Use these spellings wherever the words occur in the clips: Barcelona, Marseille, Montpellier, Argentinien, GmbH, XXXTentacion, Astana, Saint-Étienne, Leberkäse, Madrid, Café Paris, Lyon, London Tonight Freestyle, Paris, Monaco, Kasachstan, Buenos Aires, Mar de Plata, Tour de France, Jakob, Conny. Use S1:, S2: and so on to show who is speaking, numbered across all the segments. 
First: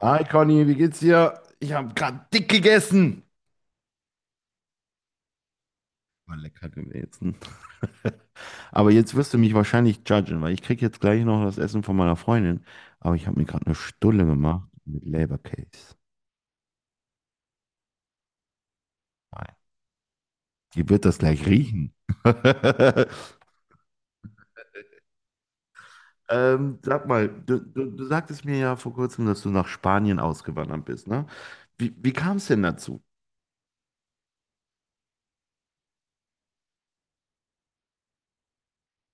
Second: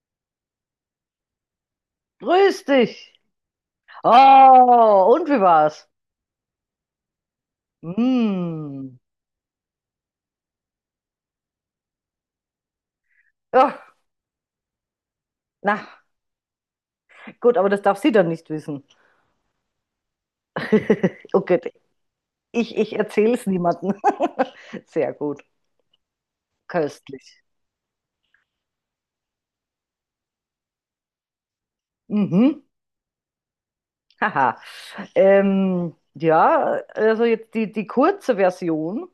S1: Hi Conny, wie geht's dir? Ich habe gerade dick
S2: Grüß dich.
S1: gegessen.
S2: Oh, und wie war's?
S1: War lecker gewesen. Aber
S2: Hm.
S1: jetzt wirst du mich wahrscheinlich judgen, weil ich krieg jetzt gleich noch das Essen von meiner Freundin. Aber ich habe mir gerade eine
S2: Ja,
S1: Stulle gemacht mit Leberkäse.
S2: na, gut, aber das darf sie dann nicht wissen.
S1: Nein, die wird das gleich
S2: Okay,
S1: riechen.
S2: ich erzähle es niemandem. Sehr gut,
S1: Sag mal,
S2: köstlich.
S1: du sagtest mir ja vor kurzem, dass du nach Spanien ausgewandert bist, ne? Wie kam es denn
S2: Mhm.
S1: dazu?
S2: Haha. Ähm, ja, also jetzt die kurze Version.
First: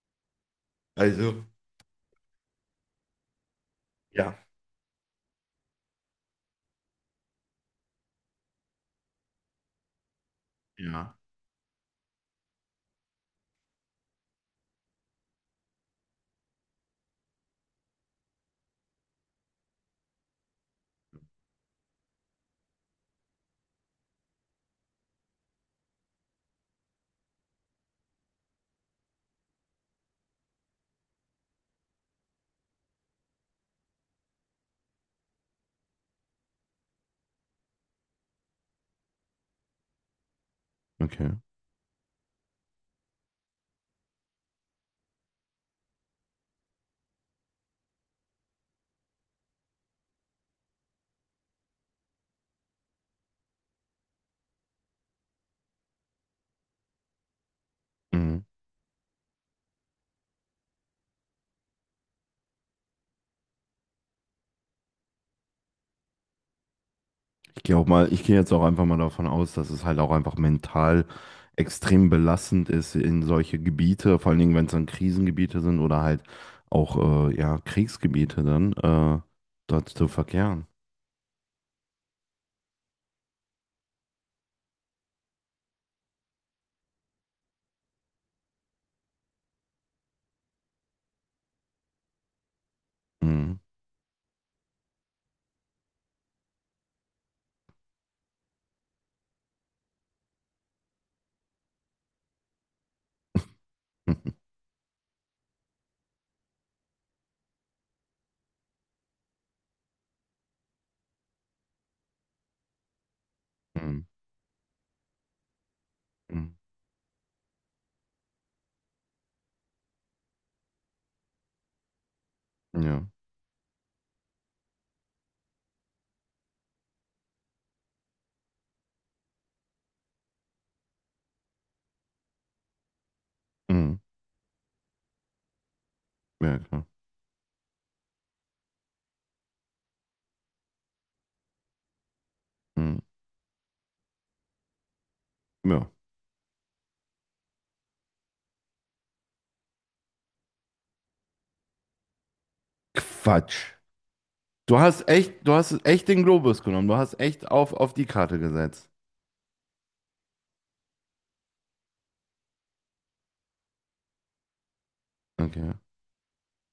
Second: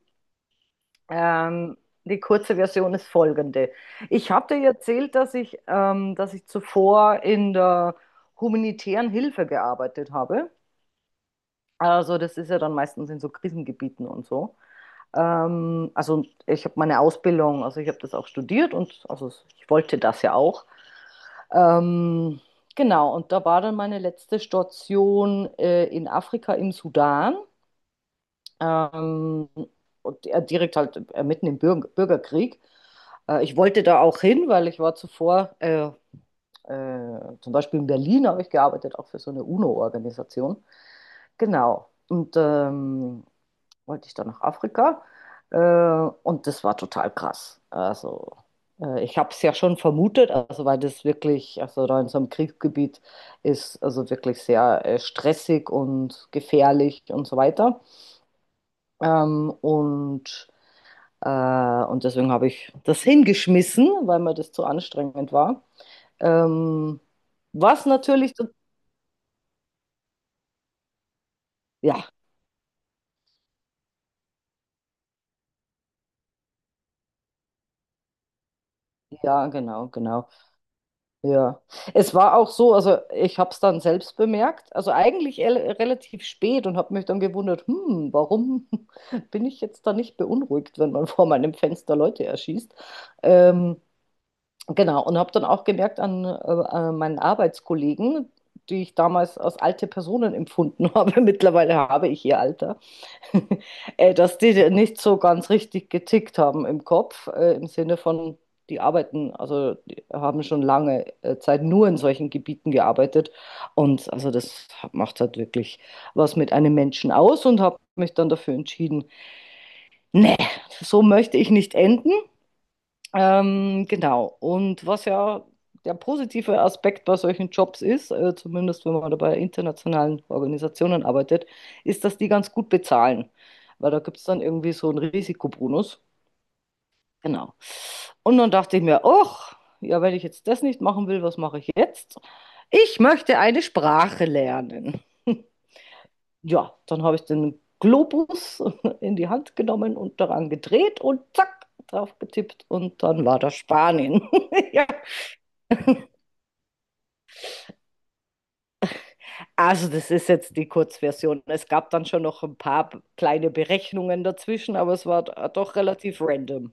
S1: Also,
S2: Ähm, die kurze Version ist folgende. Ich
S1: ja.
S2: habe dir erzählt, dass ich zuvor in der humanitären Hilfe gearbeitet habe.
S1: Ja.
S2: Also das ist ja dann meistens in so Krisengebieten und so. Also ich habe meine Ausbildung, also ich habe das auch studiert und also ich wollte das ja auch. Ähm, genau, und da war dann meine letzte Station in Afrika im Sudan. Ähm, und direkt halt mitten im Bürgerkrieg. Ich wollte da auch hin, weil ich war zuvor, zum Beispiel in Berlin habe ich gearbeitet, auch für so eine UNO-Organisation.
S1: Okay.
S2: Genau. Und wollte ich dann nach Afrika. Äh, und das war total krass. Also, ich habe es ja schon vermutet, also weil das wirklich, also da in so einem Kriegsgebiet ist, also wirklich sehr stressig und gefährlich und so weiter.
S1: Mhm.
S2: Ähm, und, und deswegen habe ich das hingeschmissen, weil mir das zu anstrengend war. Ähm, was
S1: Ich
S2: natürlich,
S1: gehe jetzt auch einfach mal davon aus, dass es halt auch einfach mental extrem
S2: ja,
S1: belastend ist in solche Gebiete, vor allen Dingen, wenn es dann Krisengebiete sind oder halt auch ja, Kriegsgebiete dann,
S2: ja,
S1: dort
S2: genau,
S1: zu
S2: genau.
S1: verkehren.
S2: Ja, es war auch so, also ich habe es dann selbst bemerkt, also eigentlich relativ spät und habe mich dann gewundert, warum bin ich jetzt da nicht beunruhigt, wenn man vor meinem Fenster Leute erschießt?
S1: Mhm.
S2: Ähm, genau, und habe dann auch gemerkt an, an meinen Arbeitskollegen, die ich damals als alte Personen empfunden habe, mittlerweile habe ich ihr Alter. Dass die nicht so ganz richtig getickt haben im Kopf, im Sinne von, die arbeiten, also die haben schon lange Zeit nur in solchen Gebieten gearbeitet.
S1: Mhm.
S2: Und also das macht halt wirklich was mit
S1: Mhm.
S2: einem Menschen aus und habe mich dann dafür entschieden, nee, so möchte ich nicht enden.
S1: Ja.
S2: Genau. Und was ja der positive Aspekt bei solchen Jobs ist, zumindest wenn man da bei internationalen Organisationen arbeitet, ist, dass die ganz gut bezahlen. Weil
S1: Mhm.
S2: da gibt es dann irgendwie so einen Risikobonus.
S1: Ja, klar.
S2: Genau. Und dann dachte ich mir, ach, ja, wenn ich jetzt das nicht machen will, was mache ich jetzt?
S1: Mhm.
S2: Ich möchte eine Sprache lernen.
S1: Ja.
S2: Ja, dann habe ich den Globus in die Hand genommen und daran gedreht und zack, drauf getippt und dann war das
S1: Quatsch.
S2: Spanien.
S1: Du
S2: Ja,
S1: hast echt, du hast echt den Globus genommen. Du hast echt auf die Karte gesetzt.
S2: also das ist jetzt die Kurzversion. Es gab dann schon noch ein paar kleine Berechnungen dazwischen, aber es war
S1: Okay.
S2: doch relativ random.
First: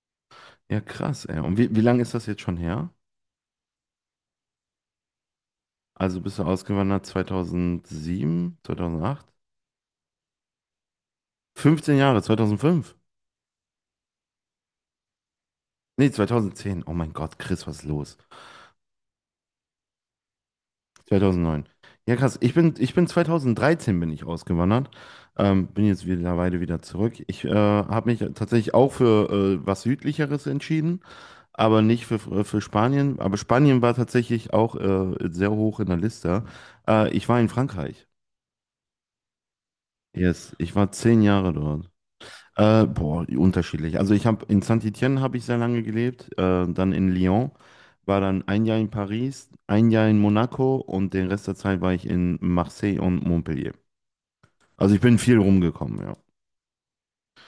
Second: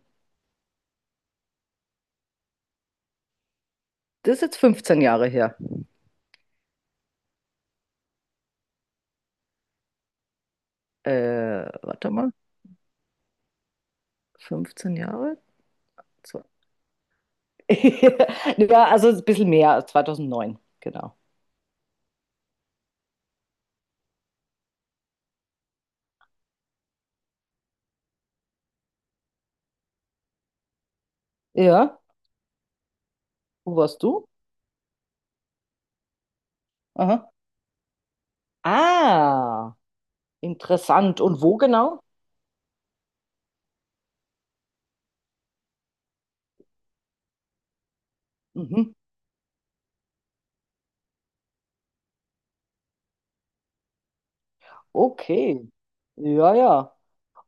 S1: Ja, krass, ey. Und wie lange ist das jetzt schon her?
S2: Das ist jetzt 15 Jahre her.
S1: Also bist du ausgewandert 2007, 2008? 15
S2: Warte
S1: Jahre,
S2: mal,
S1: 2005?
S2: 15 Jahre?
S1: Nee,
S2: So.
S1: 2010. Oh mein Gott, Chris, was ist los?
S2: Ja, also ein bisschen mehr, 2009, genau.
S1: 2009. Ja, krass. Ich bin 2013 bin ich ausgewandert. Bin jetzt mittlerweile wieder zurück. Ich habe mich tatsächlich auch für was Südlicheres entschieden, aber
S2: Ja,
S1: nicht für Spanien. Aber
S2: wo
S1: Spanien war
S2: warst du?
S1: tatsächlich auch sehr hoch in der Liste. Ich
S2: Aha.
S1: war in Frankreich.
S2: Ah,
S1: Yes, ich war
S2: interessant.
S1: zehn
S2: Und
S1: Jahre
S2: wo
S1: dort.
S2: genau?
S1: Boah, unterschiedlich. Also ich habe in Saint-Étienne habe ich sehr lange gelebt, dann in Lyon, war dann ein Jahr in
S2: Mhm.
S1: Paris, ein Jahr in Monaco und den Rest der Zeit war ich in Marseille und Montpellier. Also ich bin viel
S2: Okay.
S1: rumgekommen, ja.
S2: Ja, ja.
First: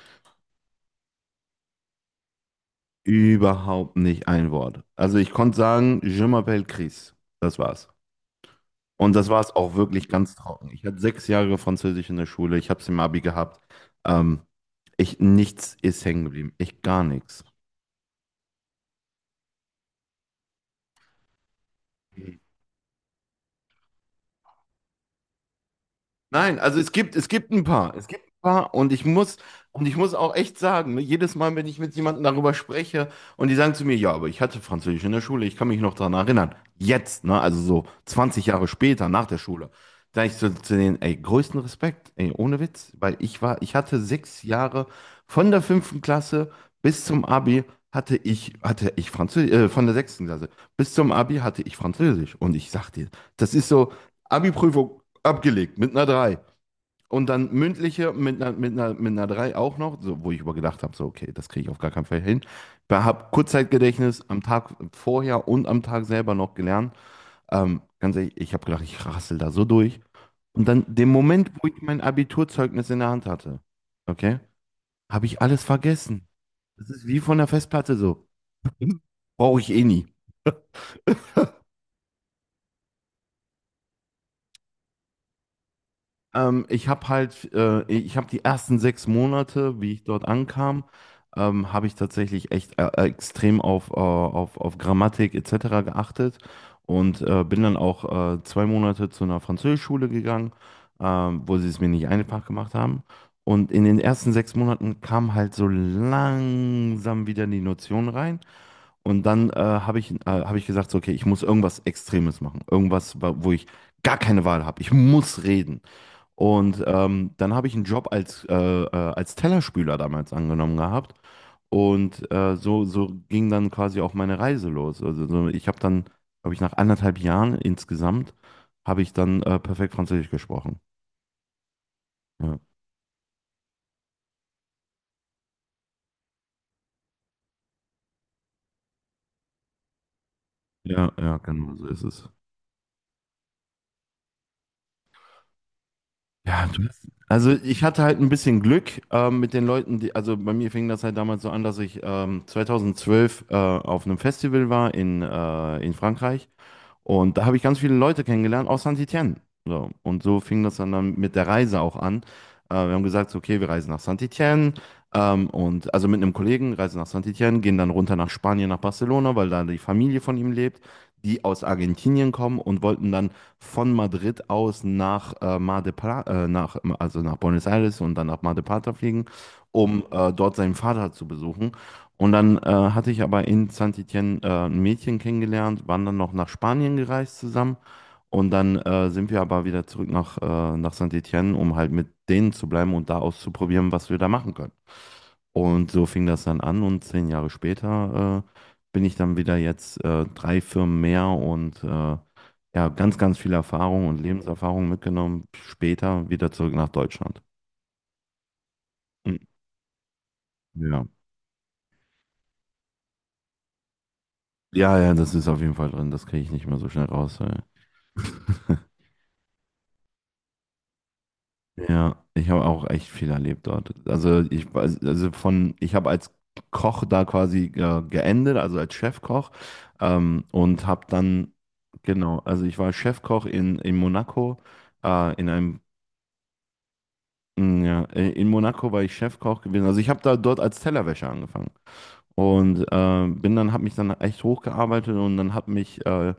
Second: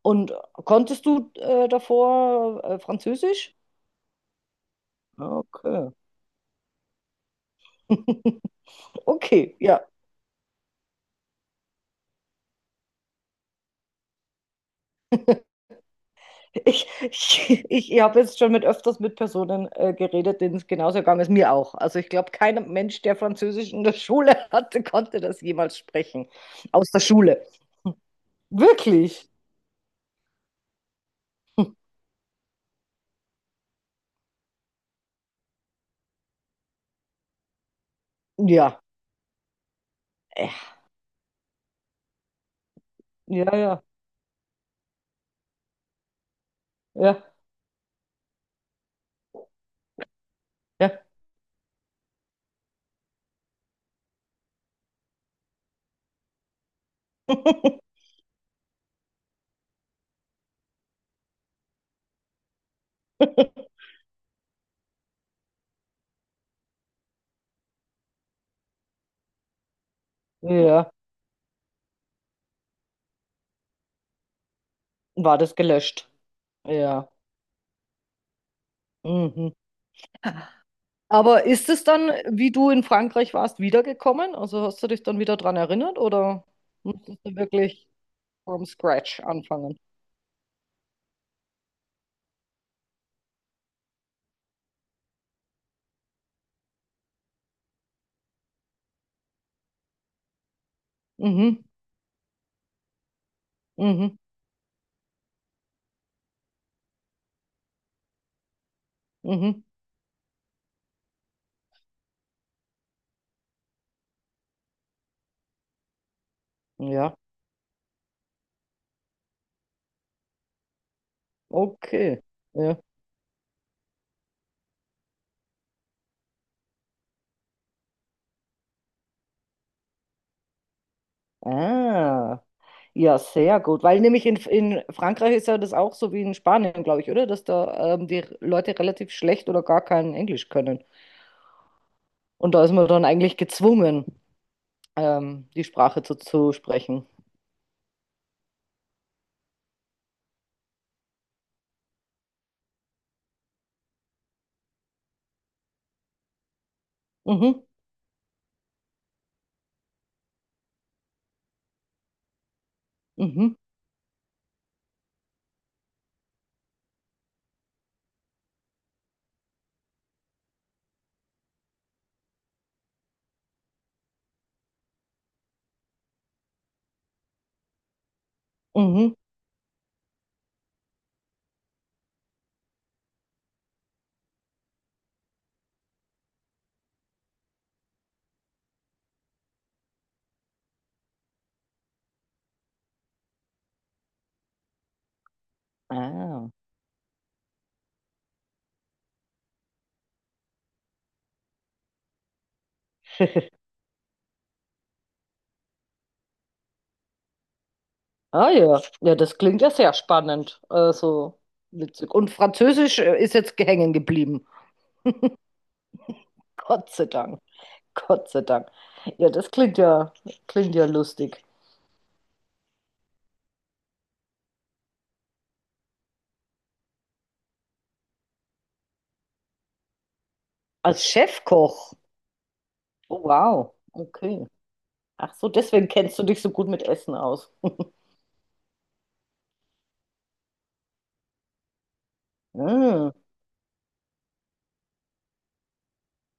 S2: Und konntest du davor Französisch?
S1: Überhaupt nicht ein Wort. Also ich konnte
S2: Okay.
S1: sagen, Je m'appelle Chris. Das war's. Und das war's
S2: Okay,
S1: auch
S2: ja.
S1: wirklich ganz trocken. Ich hatte 6 Jahre Französisch in der Schule, ich habe es im Abi gehabt. Ähm, Nichts ist hängen geblieben. Ich
S2: Ich,
S1: gar nichts.
S2: ich, ich habe jetzt schon mit öfters mit Personen geredet, denen es genauso gegangen ist, mir auch. Also ich glaube, kein Mensch, der Französisch in der Schule hatte, konnte das jemals sprechen.
S1: Nein, also
S2: Aus
S1: es
S2: der
S1: gibt,
S2: Schule.
S1: ein paar. Es gibt ein paar und ich
S2: Wirklich?
S1: muss, und ich muss auch echt sagen, ne, jedes Mal, wenn ich mit jemandem darüber spreche und die sagen zu mir, ja, aber ich hatte Französisch in der Schule, ich kann mich noch daran erinnern. Jetzt, ne, also so 20 Jahre
S2: Ja.
S1: später, nach der Schule, da ich
S2: Äh,
S1: zu denen, ey, größten Respekt, ey, ohne Witz, weil ich
S2: Ja,
S1: war, ich
S2: ja,
S1: hatte sechs Jahre von der fünften Klasse bis zum
S2: ja,
S1: Abi hatte ich Französisch, von der sechsten Klasse bis
S2: ja.
S1: zum Abi hatte ich Französisch. Und ich sag dir, das ist so, Abi-Prüfung abgelegt, mit einer drei. Und dann mündliche mit einer 3 auch noch, so, wo ich übergedacht habe, so, okay, das kriege ich auf gar keinen Fall hin. Ich habe Kurzzeitgedächtnis am Tag vorher und am Tag selber noch gelernt. Ganz ehrlich, ich habe gedacht, ich rassel da so durch. Und dann,
S2: Ja.
S1: den Moment, wo ich mein Abiturzeugnis in der Hand hatte, okay, habe
S2: War
S1: ich
S2: das
S1: alles
S2: gelöscht?
S1: vergessen. Das ist
S2: Ja.
S1: wie von der Festplatte so.
S2: Mhm.
S1: Brauche ich eh nie.
S2: Aber ist es dann, wie du in Frankreich warst, wiedergekommen? Also hast du dich dann wieder dran erinnert oder musstest du wirklich
S1: Ich habe die
S2: from
S1: ersten sechs
S2: scratch anfangen?
S1: Monate, wie ich dort ankam, habe ich tatsächlich echt extrem auf Grammatik etc. geachtet und bin dann auch 2 Monate zu einer Französischschule gegangen, wo
S2: Mhm,
S1: sie es mir nicht einfach gemacht haben. Und in den
S2: mhm,
S1: ersten 6 Monaten kam halt so langsam wieder die Notion rein. Und dann
S2: mhm.
S1: hab ich gesagt, so, okay, ich muss irgendwas Extremes machen. Irgendwas, wo ich gar keine Wahl habe. Ich muss reden. Und
S2: Ja,
S1: dann habe ich einen Job als Tellerspüler damals angenommen gehabt.
S2: okay.
S1: Und
S2: Ja.
S1: so, so ging dann quasi auch meine Reise los. Also so, ich habe dann, glaube ich, nach anderthalb Jahren insgesamt, habe ich dann perfekt Französisch gesprochen.
S2: Ah,
S1: Ja,
S2: ja, sehr gut. Weil nämlich in Frankreich ist ja das auch so wie in Spanien, glaube ich, oder? Dass da die Leute relativ schlecht oder gar kein Englisch können.
S1: ja, ja, genau, so ist es.
S2: Und da ist man dann eigentlich gezwungen, die Sprache zu
S1: Ja, du
S2: sprechen.
S1: also ich hatte halt ein bisschen Glück mit den Leuten, die, also bei mir fing das halt damals so an, dass ich 2012 auf einem Festival war in Frankreich. Und da habe
S2: Mhm,
S1: ich ganz viele Leute kennengelernt aus Saint-Étienne. So. Und so fing das dann mit der Reise auch an. Wir haben gesagt, so,
S2: mhm,
S1: okay, wir reisen nach Saint-Étienne. Und also mit einem Kollegen reisen nach Saint-Étienne, gehen dann runter nach Spanien, nach Barcelona, weil da die Familie von ihm lebt, die aus Argentinien kommen und wollten dann von Madrid aus nach Mar de Plata, nach, also nach Buenos Aires und dann nach Mar de Plata
S2: mhm.
S1: fliegen, um dort seinen Vater zu besuchen. Und dann hatte ich aber in Saint-Étienne ein Mädchen kennengelernt, waren dann noch nach Spanien gereist zusammen. Und dann sind wir aber wieder zurück nach Saint-Étienne, um halt mit denen zu bleiben und da auszuprobieren, was wir da machen können. Und so fing das
S2: Ah.
S1: dann an und 10 Jahre später bin ich dann wieder jetzt drei Firmen mehr und ja, ganz, ganz viel Erfahrung und Lebenserfahrung mitgenommen, später wieder zurück nach Deutschland.
S2: Ah ja, ja,
S1: Mhm.
S2: das klingt ja sehr spannend.
S1: Ja.
S2: Also witzig. Und Französisch ist jetzt hängen geblieben.
S1: Ja, ja, das ist auf jeden Fall drin, das kriege ich nicht mehr so
S2: Gott
S1: schnell
S2: sei
S1: raus.
S2: Dank.
S1: Ey.
S2: Gott sei Dank. Ja, das klingt ja lustig.
S1: Ja, ich habe auch echt viel erlebt dort. Also ich weiß, also von, ich habe als Koch da quasi geendet, also als Chefkoch und habe
S2: Als
S1: dann,
S2: Chefkoch.
S1: genau, also ich war
S2: Oh,
S1: Chefkoch
S2: wow.
S1: in
S2: Okay.
S1: Monaco,
S2: Ach
S1: in
S2: so,
S1: einem,
S2: deswegen kennst du dich so gut mit Essen aus.
S1: ja, in Monaco war ich Chefkoch gewesen. Also ich habe da dort als Tellerwäscher angefangen und
S2: Hm.
S1: bin dann, habe mich dann echt hochgearbeitet und dann hat mich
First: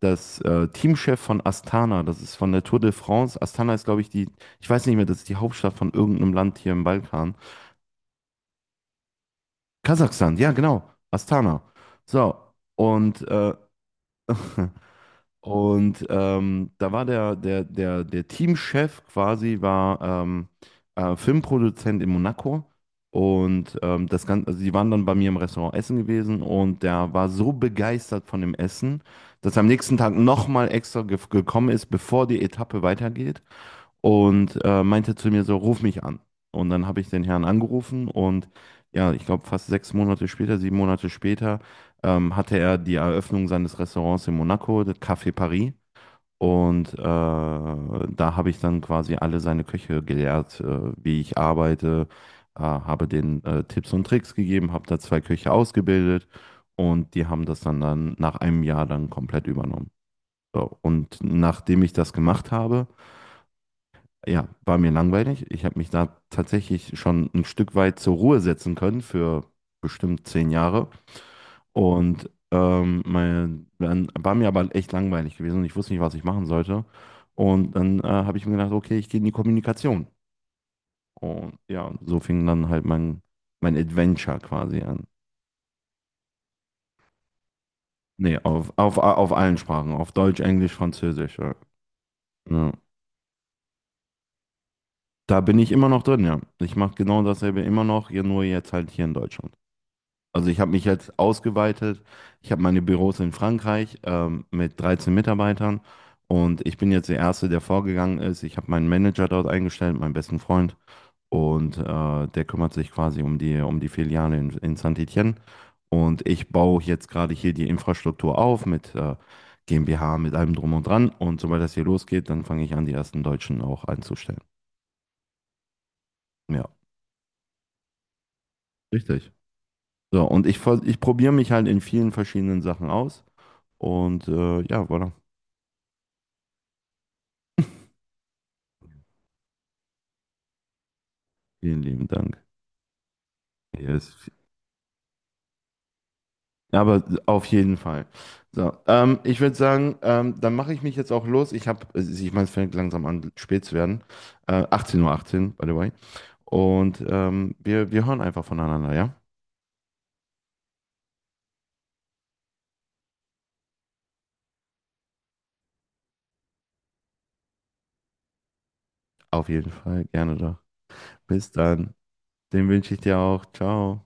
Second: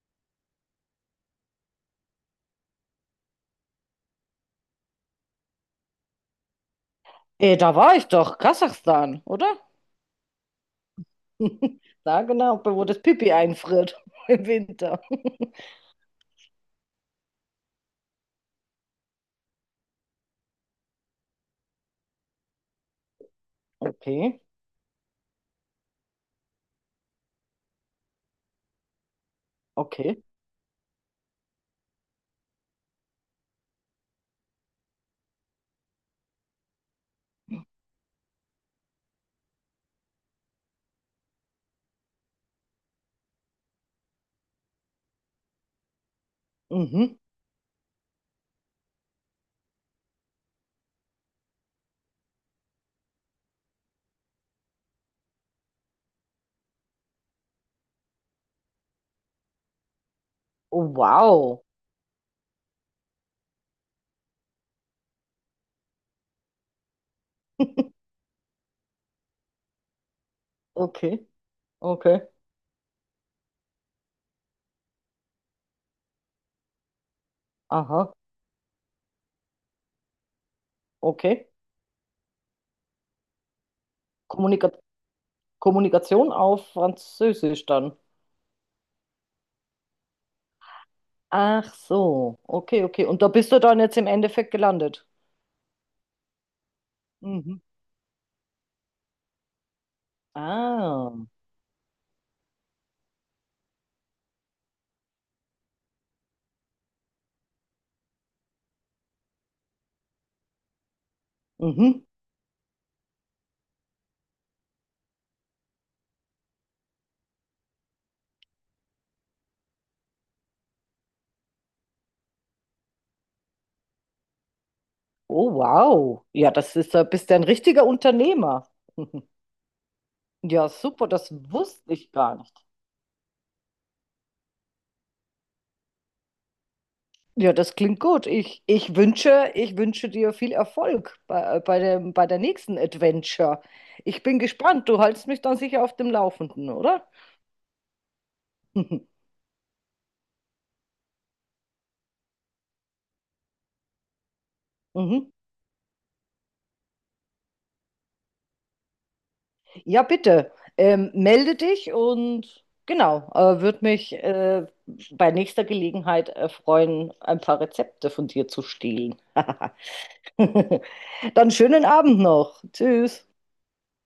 S1: das Teamchef von Astana, das ist von der Tour de France. Astana ist, glaube ich, die, ich weiß nicht mehr, das ist die Hauptstadt von irgendeinem Land hier im Balkan.
S2: Eh, da war ich doch. Kasachstan, oder?
S1: Kasachstan, ja, genau, Astana.
S2: Na
S1: So,
S2: genau, wo das
S1: und
S2: Pipi einfriert im Winter.
S1: und da war der Teamchef quasi, war Filmproduzent in Monaco. Und das
S2: Okay,
S1: Ganze, also die waren dann bei mir im Restaurant essen gewesen und der war so begeistert von dem Essen, dass er am nächsten Tag
S2: okay.
S1: nochmal extra ge gekommen ist, bevor die Etappe weitergeht und meinte zu mir so, ruf mich an. Und dann habe ich den Herrn angerufen und ja, ich glaube fast 6 Monate später, 7 Monate später, hatte er die Eröffnung seines Restaurants in Monaco, das Café Paris. Und
S2: Mhm.
S1: da habe ich dann quasi alle seine Köche gelehrt, wie ich arbeite, habe denen Tipps und Tricks gegeben, habe da zwei Köche ausgebildet und die haben das dann nach einem Jahr dann komplett übernommen. So,
S2: Oh,
S1: und
S2: wow.
S1: nachdem ich das gemacht habe, ja, war mir langweilig. Ich habe mich da tatsächlich schon ein Stück weit zur Ruhe setzen können für bestimmt 10 Jahre.
S2: Okay, okay.
S1: Und dann war mir aber echt langweilig gewesen und ich wusste nicht, was ich machen sollte. Und dann
S2: Aha,
S1: habe ich mir gedacht, okay, ich gehe in die Kommunikation.
S2: okay.
S1: Und ja, so fing dann halt mein Adventure
S2: Kommunika
S1: quasi an.
S2: Kommunikation auf Französisch dann.
S1: Nee, auf allen Sprachen, auf Deutsch, Englisch, Französisch. Ja.
S2: Ach so,
S1: Ja.
S2: okay, okay. Und da bist du dann jetzt im Endeffekt gelandet.
S1: Da bin ich immer noch drin, ja. Ich mache genau
S2: Mhm.
S1: dasselbe immer noch, hier nur jetzt halt hier in Deutschland. Also ich habe mich
S2: Ah,
S1: jetzt ausgeweitet. Ich habe meine Büros in Frankreich mit 13 Mitarbeitern und ich bin jetzt der Erste, der vorgegangen ist. Ich habe meinen Manager dort eingestellt, meinen besten Freund und
S2: mhm.
S1: der kümmert sich quasi um um die Filiale in Saint-Étienne. Und ich baue jetzt gerade hier die Infrastruktur auf mit GmbH, mit allem drum und dran. Und sobald das hier losgeht, dann fange ich an, die ersten Deutschen auch einzustellen.
S2: Oh, wow. Ja,
S1: Ja,
S2: das ist, da bist du ein richtiger Unternehmer.
S1: richtig. So, und
S2: Ja,
S1: ich
S2: super, das
S1: probiere mich halt in
S2: wusste
S1: vielen
S2: ich gar
S1: verschiedenen
S2: nicht.
S1: Sachen aus. Und ja, voilà.
S2: Ja, das klingt gut. Ich wünsche, ich wünsche dir viel Erfolg bei, bei
S1: Vielen lieben
S2: dem, bei der
S1: Dank.
S2: nächsten Adventure.
S1: Yes.
S2: Ich bin gespannt. Du hältst mich dann sicher auf dem Laufenden,
S1: Ja, aber
S2: oder?
S1: auf jeden Fall. So, ich würde sagen, dann mache ich mich jetzt auch los. Ich habe, ich meine, es fängt langsam an, spät zu werden. 18.18
S2: Mhm.
S1: Uhr, 18, by the way. Und wir hören einfach voneinander, ja?
S2: Ja, bitte. Melde dich und genau, würde mich bei nächster Gelegenheit freuen, ein paar Rezepte von dir zu stehlen.
S1: Auf jeden Fall, gerne doch. Bis
S2: Dann schönen
S1: dann.
S2: Abend noch.
S1: Den wünsche ich dir
S2: Tschüss.
S1: auch. Ciao.